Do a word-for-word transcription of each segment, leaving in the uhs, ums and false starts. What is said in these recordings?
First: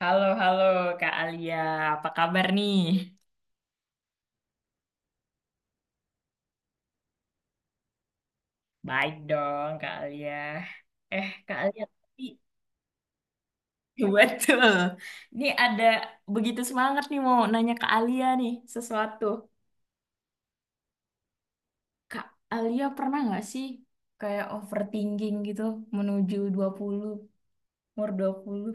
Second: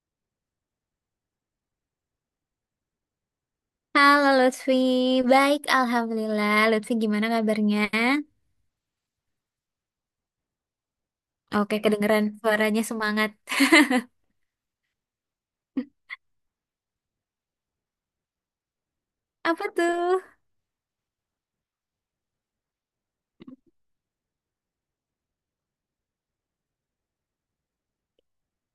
Halo, halo Kak Alia. Apa kabar nih? Halo Lutfi, baik Alhamdulillah. Lutfi gimana kabarnya? Baik dong Kak Alia. Eh Kak Oke, Alia, tapi kedengeran suaranya semangat. betul. Ini ada begitu semangat nih mau nanya Kak Alia nih sesuatu. Apa tuh? Kak Alia pernah nggak sih kayak overthinking gitu menuju dua puluh umur dua puluh?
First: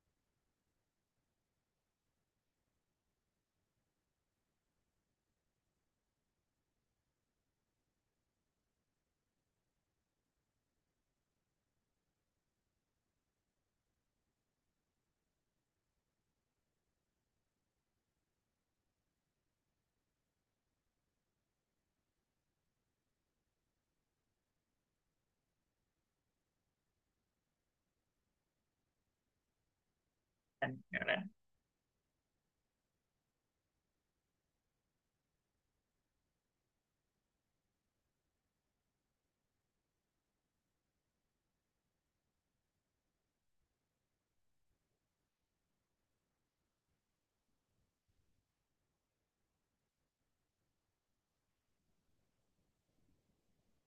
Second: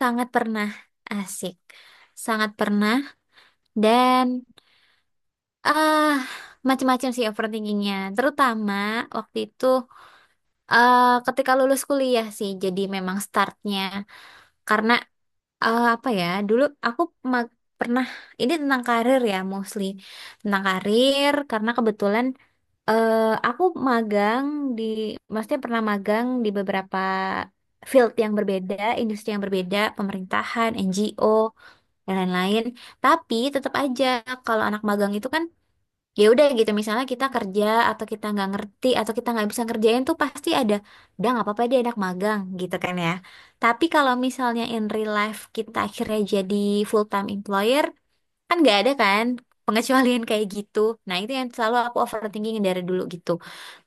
Sangat pernah, asik. Sangat pernah dan ah macam-macam sih overthinkingnya. Terutama waktu itu eh ketika lulus kuliah sih. Jadi memang startnya karena eh, apa ya? Dulu aku ma- pernah ini tentang karir ya mostly, tentang karir karena kebetulan Eh, aku magang di, maksudnya pernah magang di beberapa field yang berbeda, industri yang berbeda, pemerintahan, Keren, N G O, keren. dan lain-lain. Tapi tetap aja kalau anak magang itu kan, ya udah gitu. Misalnya kita kerja atau kita nggak ngerti atau kita nggak bisa ngerjain tuh pasti ada, udah nggak apa-apa dia anak magang gitu kan ya. Tapi kalau misalnya in real life kita akhirnya jadi full time employer, kan nggak ada kan pengecualian kayak gitu, nah itu yang selalu aku overthinking dari dulu gitu,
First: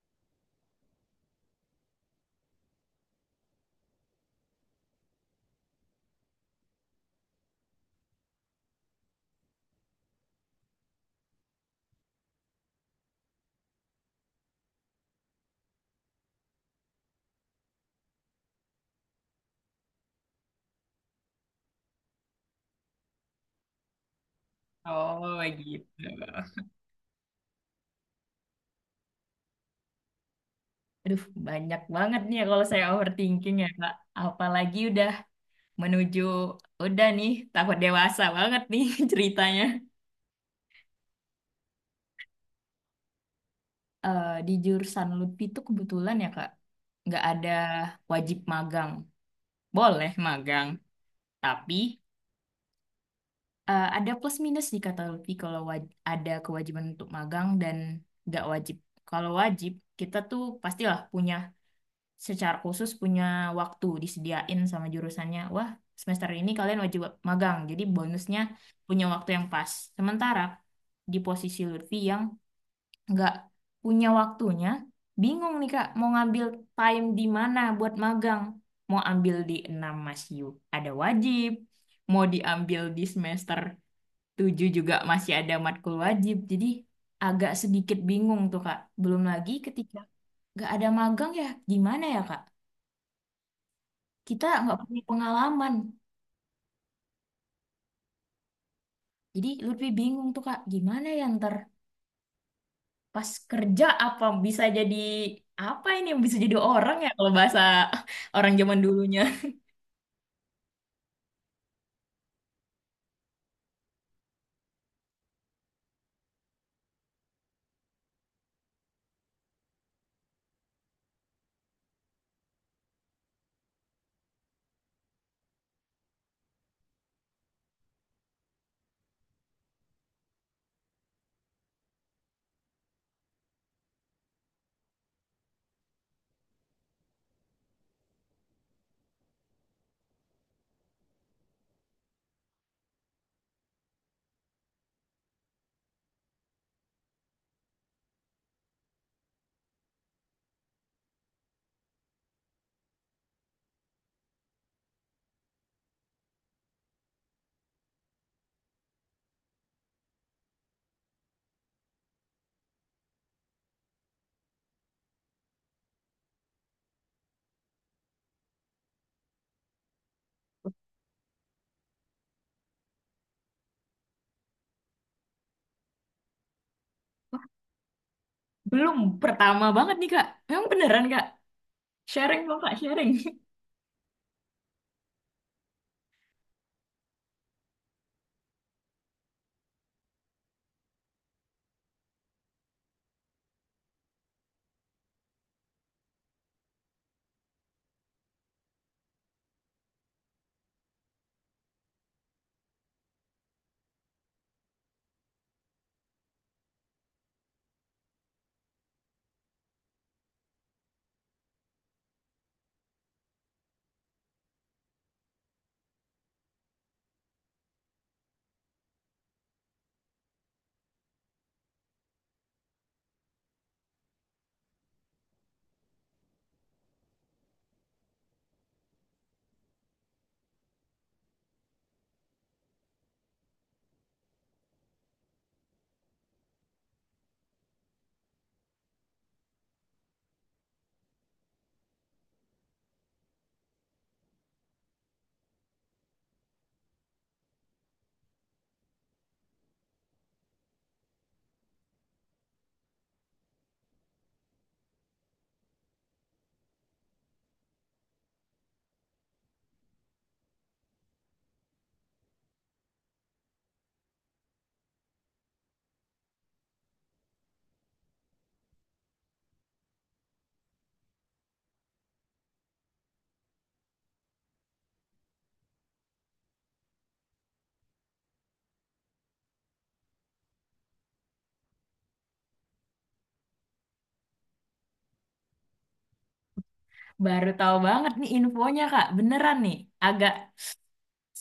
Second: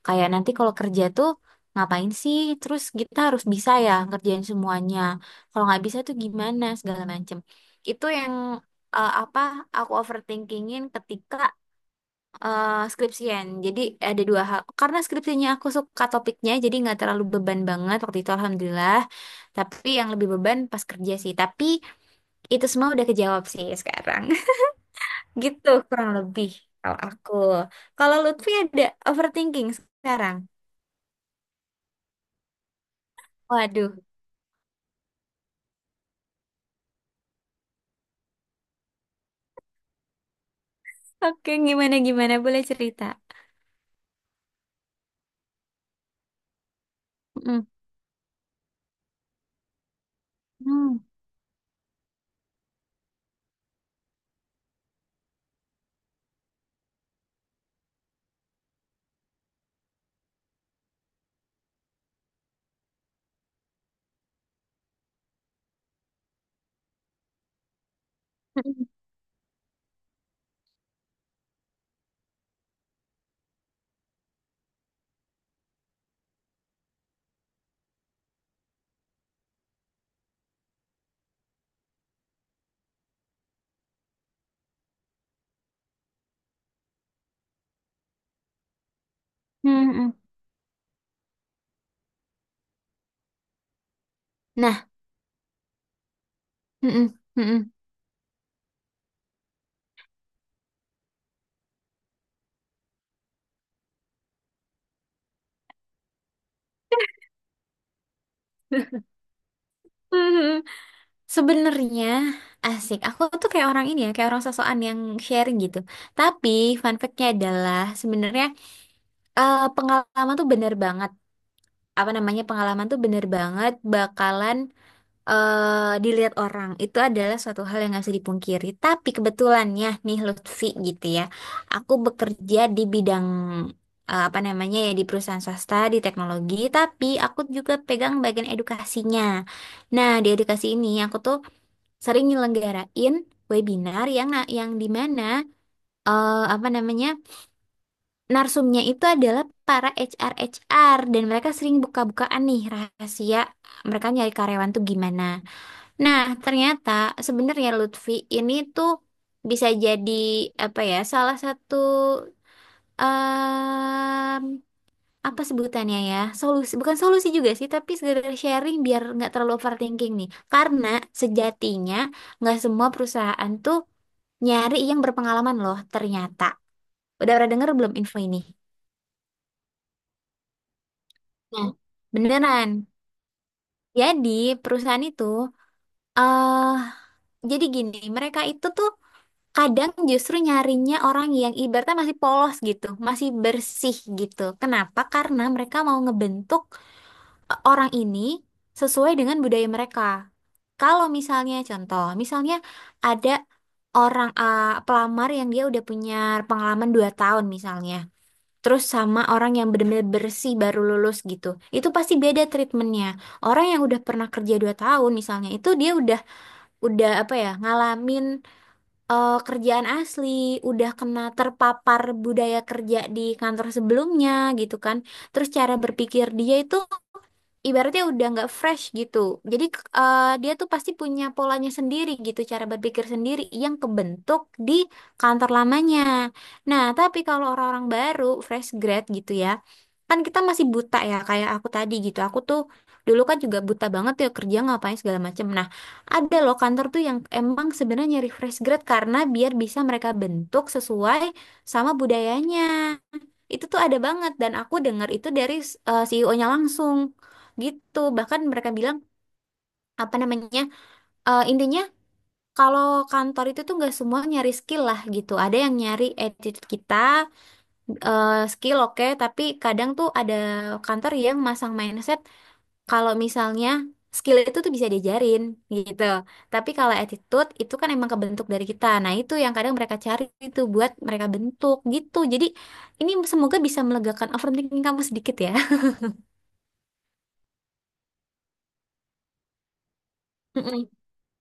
kayak nanti kalau kerja tuh ngapain sih, terus kita harus bisa ya ngerjain semuanya, kalau nggak bisa tuh gimana segala macem. Itu yang eh, apa aku overthinkingin ketika eh, skripsian. Jadi ada dua hal, karena skripsinya aku suka topiknya, jadi nggak terlalu beban banget waktu itu alhamdulillah, tapi yang lebih beban pas kerja sih. Tapi itu semua udah kejawab sih sekarang. Oh Gitu gitu. kurang lebih kalau aku. Kalau Lutfi ada overthinking sekarang? Aduh, banyak banget nih ya kalau saya overthinking ya Waduh. Kak. Apalagi udah menuju udah nih tahun dewasa banget nih ceritanya. Oke, gimana gimana boleh cerita. Eh, di jurusan lutfi itu kebetulan ya Kak, nggak ada Mm-mm. wajib magang. Boleh magang, Hmm. tapi eh, ada plus minus nih kata L U P I kalau waj- ada kewajiban untuk magang dan nggak wajib. Kalau wajib, kita tuh pastilah punya secara khusus punya waktu disediain sama jurusannya. Wah, semester ini kalian wajib magang. Jadi bonusnya punya waktu yang pas. Sementara di posisi Lutfi yang nggak punya waktunya, bingung nih Kak, mau ngambil time di mana buat magang. Mau ambil di enam masih ada wajib, mau diambil di semester tujuh juga masih ada matkul wajib. Jadi agak sedikit bingung tuh Kak. Belum lagi Mm-mm. ketika Mm-mm. nggak ada magang ya gimana ya Kak? Kita nggak Nah, punya pengalaman. mm-mm. Mm-mm. Jadi lebih bingung tuh Kak, gimana ya ntar pas kerja apa bisa jadi apa ini yang bisa jadi orang ya kalau bahasa orang zaman dulunya. Mhm. Sebenarnya asik. Aku tuh kayak orang ini ya, kayak orang sosokan yang sharing gitu. Tapi fun fact-nya adalah sebenarnya eh, pengalaman tuh bener banget. Apa namanya, pengalaman tuh bener banget bakalan eh, dilihat orang itu adalah suatu hal yang nggak bisa dipungkiri. Tapi kebetulannya nih Lutfi gitu ya, aku bekerja di bidang eh, apa namanya ya, di perusahaan swasta di teknologi, tapi aku juga pegang bagian edukasinya. Nah di edukasi ini aku tuh sering nyelenggarain webinar yang na- yang di mana eh, apa namanya narsumnya itu adalah para H R HR dan mereka sering buka-bukaan nih rahasia mereka nyari karyawan tuh gimana. Nah, ternyata sebenarnya Lutfi ini tuh bisa jadi apa ya, salah satu em, apa sebutannya ya, solusi, bukan solusi juga sih, tapi sekedar sharing biar nggak terlalu overthinking nih. Karena sejatinya nggak semua perusahaan tuh nyari yang berpengalaman loh. Ternyata, udah pernah denger belum info ini? Belum, pertama banget nih Kak. Emang beneran Kak? Nah, Sharing dong Kak, beneran. sharing. Jadi perusahaan itu, eh jadi gini, mereka itu tuh kadang justru nyarinya orang yang ibaratnya masih polos gitu, masih bersih gitu. Kenapa? Karena mereka mau ngebentuk eh, orang ini sesuai dengan budaya mereka. Kalau misalnya contoh, misalnya ada orang eh, pelamar yang dia udah punya pengalaman dua tahun misalnya. Terus sama orang yang benar-benar bersih baru lulus gitu. Itu pasti beda treatmentnya. Orang yang udah pernah kerja dua tahun misalnya, itu dia udah udah apa ya, ngalamin eh, kerjaan asli, udah kena terpapar budaya kerja di kantor sebelumnya gitu kan. Terus cara berpikir dia itu ibaratnya udah nggak fresh gitu. Jadi k- eh, dia tuh pasti punya polanya sendiri gitu, cara berpikir sendiri yang kebentuk di kantor lamanya. Nah, tapi kalau orang-orang baru, fresh grad gitu ya, kan kita masih buta ya, kayak aku tadi gitu. Aku tuh dulu kan juga buta banget ya kerja ngapain segala macem. Nah, ada loh kantor tuh yang emang sebenarnya nyari fresh grad karena biar bisa mereka bentuk sesuai sama budayanya. Itu tuh ada banget, dan aku dengar itu dari eh, C E O-nya langsung gitu. Bahkan mereka bilang apa namanya, eh, intinya kalau kantor itu tuh nggak semua nyari skill lah gitu, ada yang nyari attitude kita. Eh, skill oke, tapi kadang tuh ada kantor yang masang mindset kalau misalnya skill itu tuh bisa diajarin gitu, tapi kalau attitude itu kan emang kebentuk dari kita. Nah itu yang kadang mereka cari, itu buat mereka bentuk gitu. Jadi ini semoga bisa melegakan overthinking kamu sedikit ya. Baru tahu banget nih infonya Kak. Beneran nih. Agak Mm-mm.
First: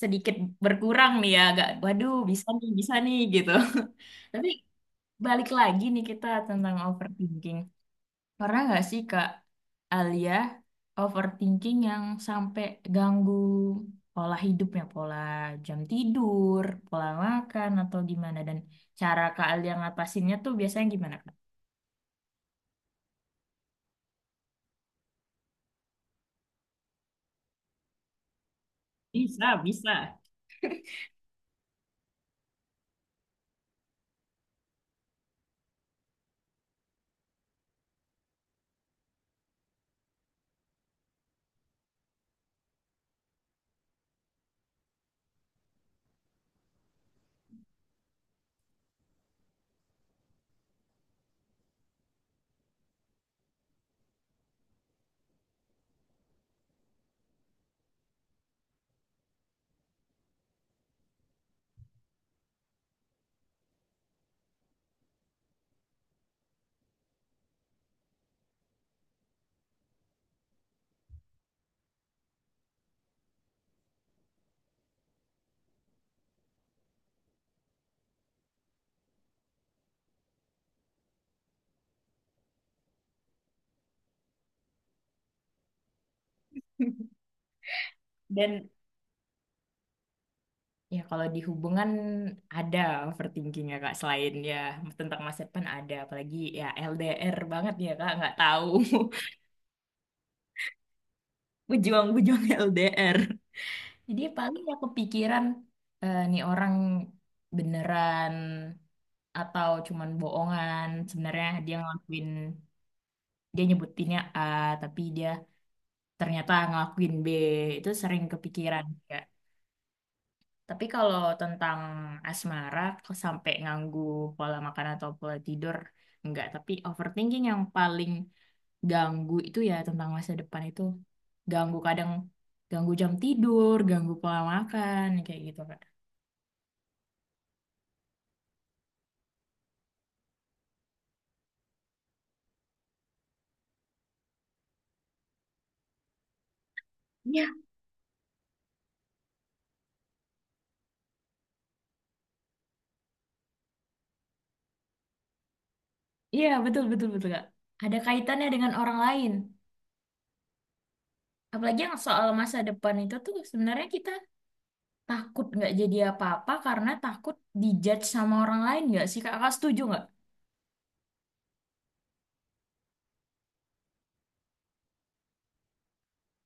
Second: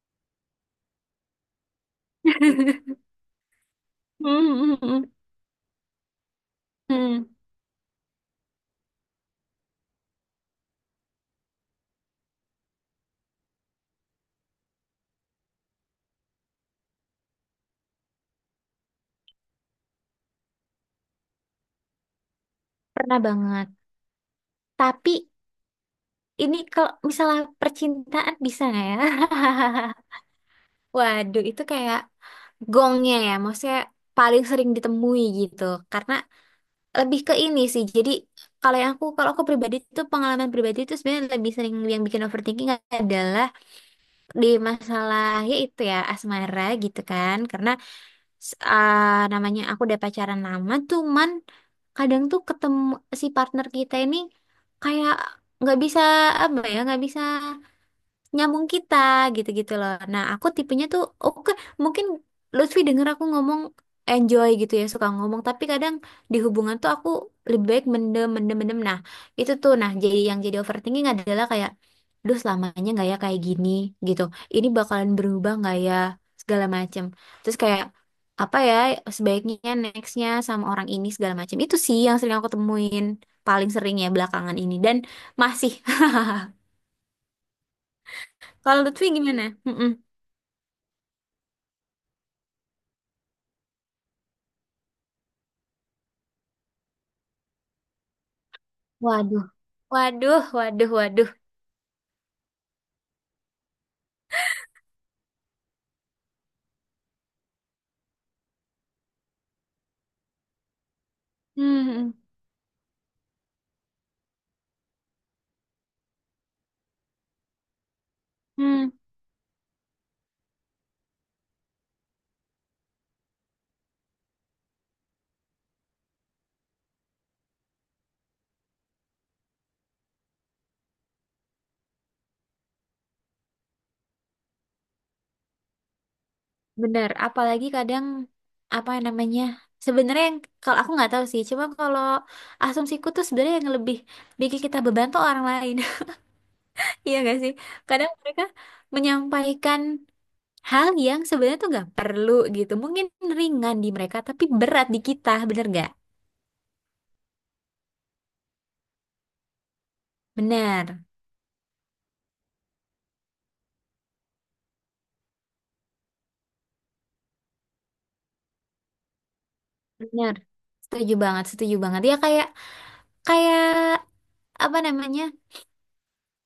sedikit berkurang nih ya. Agak, waduh bisa nih, bisa nih gitu. Tapi Mm-mm. balik lagi nih kita tentang Mm-mm. overthinking. Pernah nggak sih Kak Alia overthinking yang sampai ganggu pola hidupnya, pola jam tidur, pola makan atau gimana? Dan cara Kak Alia ngatasinnya tuh biasanya gimana? Pernah banget. Tapi ini kalau misalnya percintaan bisa nggak ya? Bisa, bisa. Waduh, itu kayak gongnya ya, maksudnya paling sering ditemui gitu. Karena lebih ke ini sih. Jadi kalau yang aku, kalau aku pribadi itu, pengalaman pribadi itu sebenarnya lebih sering yang bikin overthinking adalah di masalah ya itu ya asmara gitu kan. Karena s- ah, namanya aku udah pacaran lama, cuman kadang tuh ketemu si partner kita ini kayak nggak bisa apa ya, nggak bisa nyambung kita gitu-gitu loh. Nah, aku tipenya tuh oke, mungkin Lutfi denger aku ngomong enjoy gitu ya, suka ngomong, tapi kadang di hubungan tuh aku lebih baik mendem mendem mendem. Nah, itu tuh nah jadi yang jadi overthinking adalah kayak duh, selamanya nggak ya kayak gini gitu. Ini bakalan berubah nggak ya segala macem. Terus kayak apa ya, sebaiknya nextnya sama orang ini segala macem. Itu sih yang sering aku temuin paling sering ya belakangan ini, dan masih. Dan Kalau Lutfi gimana? Mm-mm. ya kalau di hubungan ada overthinking ya Kak, selain ya tentang masa depan ada, apalagi ya L D R banget ya Kak, nggak tahu Waduh, waduh, waduh, waduh. pejuang-pejuang L D R. Jadi ya paling ya kepikiran eh, nih orang beneran atau cuman bohongan, sebenarnya dia Hmm, hmm. ngelakuin dia nyebutinnya A tapi dia ternyata ngelakuin B, itu sering kepikiran. Hmm. Ya. Tapi kalau tentang asmara, kok sampai nganggu pola makan atau pola tidur, enggak. Tapi overthinking yang paling ganggu itu ya tentang masa depan itu ganggu, kadang ganggu jam tidur, ganggu pola makan, kayak gitu Kak. Benar. Apalagi kadang apa namanya? Sebenarnya yang kalau aku nggak tahu sih, cuma kalau asumsiku tuh sebenarnya yang lebih bikin kita beban tuh orang lain. Iya nggak sih? Iya, Kadang mereka menyampaikan hal yang sebenarnya tuh nggak perlu gitu. Mungkin ringan di mereka, tapi berat di kita, bener nggak? iya betul betul betul Kak. Ada kaitannya dengan orang lain. Bener, Apalagi yang soal masa depan itu tuh sebenarnya kita takut nggak jadi apa-apa karena takut dijudge sama orang lain nggak sih Kak? Kakak setuju nggak? bener. Setuju banget, setuju banget. Ya kayak kayak apa namanya?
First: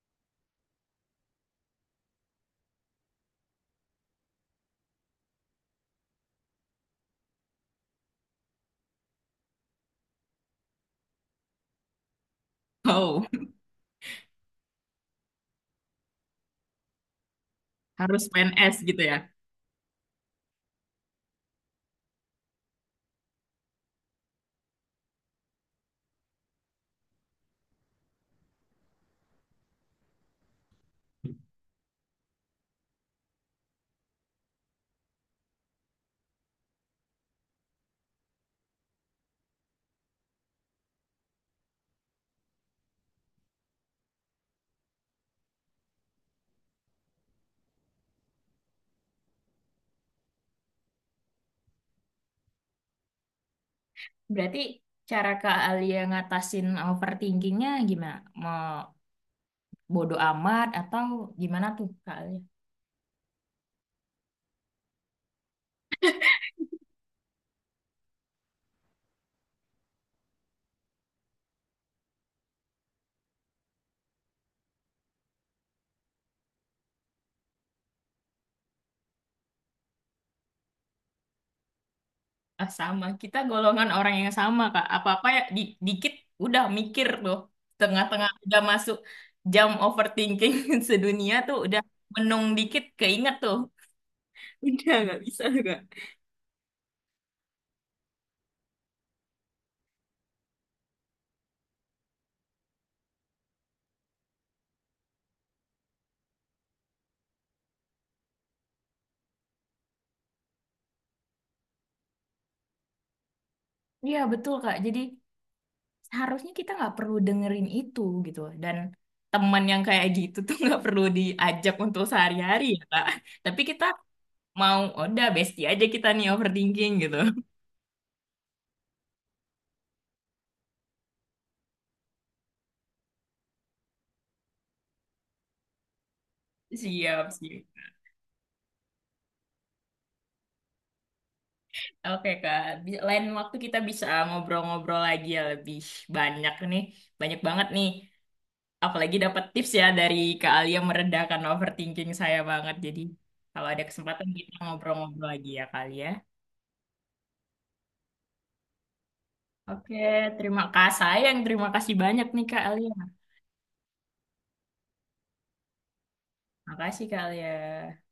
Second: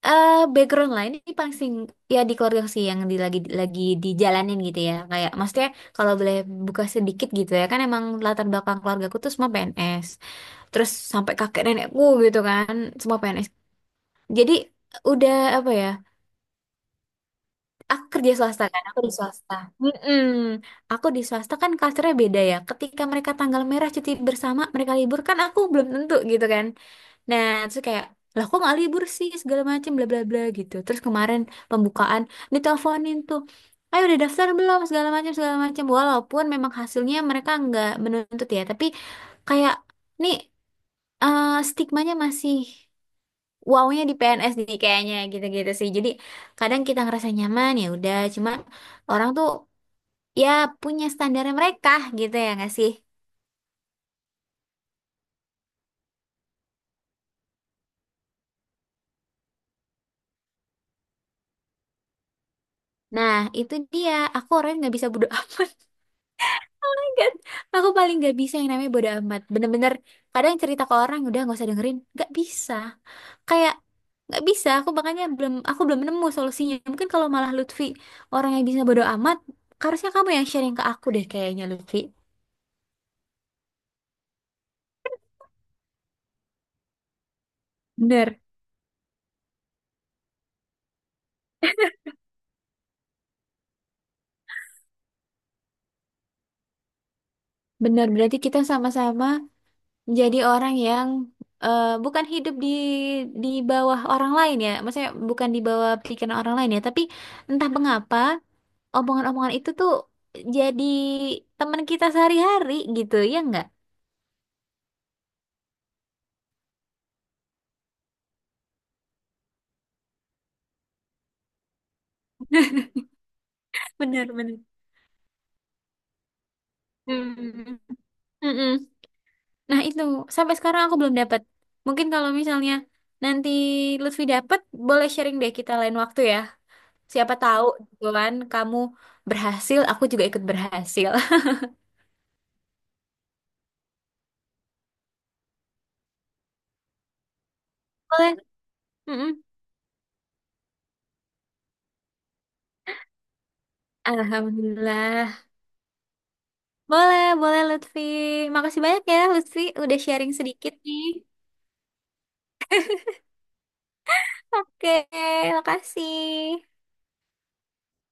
eh Background lain ini paling sing- ya di keluarga sih yang di, lagi lagi dijalanin gitu ya, kayak maksudnya kalau boleh buka sedikit gitu ya, kan emang latar belakang keluargaku tuh semua P N S, terus sampai kakek nenekku gitu kan, semua Oh, P N S. Jadi udah apa ya, aku harus kerja swasta P N S kan, aku gitu di ya. swasta. Mm-mm. Aku di swasta kan culture-nya beda ya, ketika mereka tanggal merah cuti bersama mereka libur kan, aku belum tentu gitu kan. Nah, terus kayak, lah kok nggak libur sih segala macam bla bla bla gitu. Terus kemarin pembukaan diteleponin tuh, ayo udah daftar belum segala macam segala macam. Walaupun memang hasilnya mereka nggak menuntut ya, tapi kayak nih eh, stigmanya masih wownya di P N S nih kayaknya gitu-gitu sih. Jadi kadang kita ngerasa nyaman ya udah, cuma orang tuh ya punya standarnya mereka gitu ya nggak sih? Berarti cara Kak Alia ngatasin overthinkingnya gimana? Mau bodo amat atau gimana tuh Kak Alia? Nah, itu dia. Aku orangnya nggak bisa bodo. Kan, aku paling gak bisa yang namanya bodo amat. Bener-bener kadang cerita ke orang udah nggak usah dengerin. Gak bisa. Kayak nggak bisa. Aku makanya belum, aku belum nemu solusinya. Mungkin kalau malah Lutfi orang yang bisa bodo amat, harusnya kamu yang sharing ke aku deh kayaknya Lutfi. Ah, sama, kita golongan orang yang sama Kak. Apa-apa ya di- dikit udah mikir tuh. Tengah-tengah Bener. udah masuk jam overthinking sedunia tuh udah menung dikit keinget tuh. Udah nggak bisa Kak. Bener berarti kita sama-sama menjadi orang yang eh, bukan hidup di di bawah orang lain ya. Maksudnya bukan di bawah pikiran orang lain ya, tapi entah mengapa omongan-omongan itu tuh jadi teman kita sehari-hari gitu ya nggak? Iya betul Kak. Jadi harusnya kita nggak perlu dengerin itu gitu. Dan teman yang kayak gitu tuh nggak perlu diajak untuk sehari-hari ya Kak. Tapi kita Bener, bener. mau, "Oh, udah bestie aja kita nih overthinking gitu." Hmm. Mm-mm. Nah itu sampai sekarang aku belum dapat. Mungkin kalau misalnya nanti Lutfi dapat, boleh sharing deh kita lain waktu ya. Siap, Siapa tahu siap. gitu kan kamu berhasil, aku juga ikut berhasil. Oke, Kak. Bi- Lain waktu kita bisa ngobrol-ngobrol lagi ya lebih banyak nih. Banyak banget nih. Boleh. Apalagi dapat Mm-mm. tips ya dari Kak Alia meredakan overthinking saya banget. Jadi kalau ada kesempatan kita ngobrol-ngobrol Alhamdulillah. lagi ya Kak Alia. Boleh, boleh Lutfi. Makasih banyak ya Lutfi Oke, udah sharing terima sedikit kasih. nih. Sayang, terima kasih banyak nih Kak Alia. Oke, makasih. Makasih Kak Alia.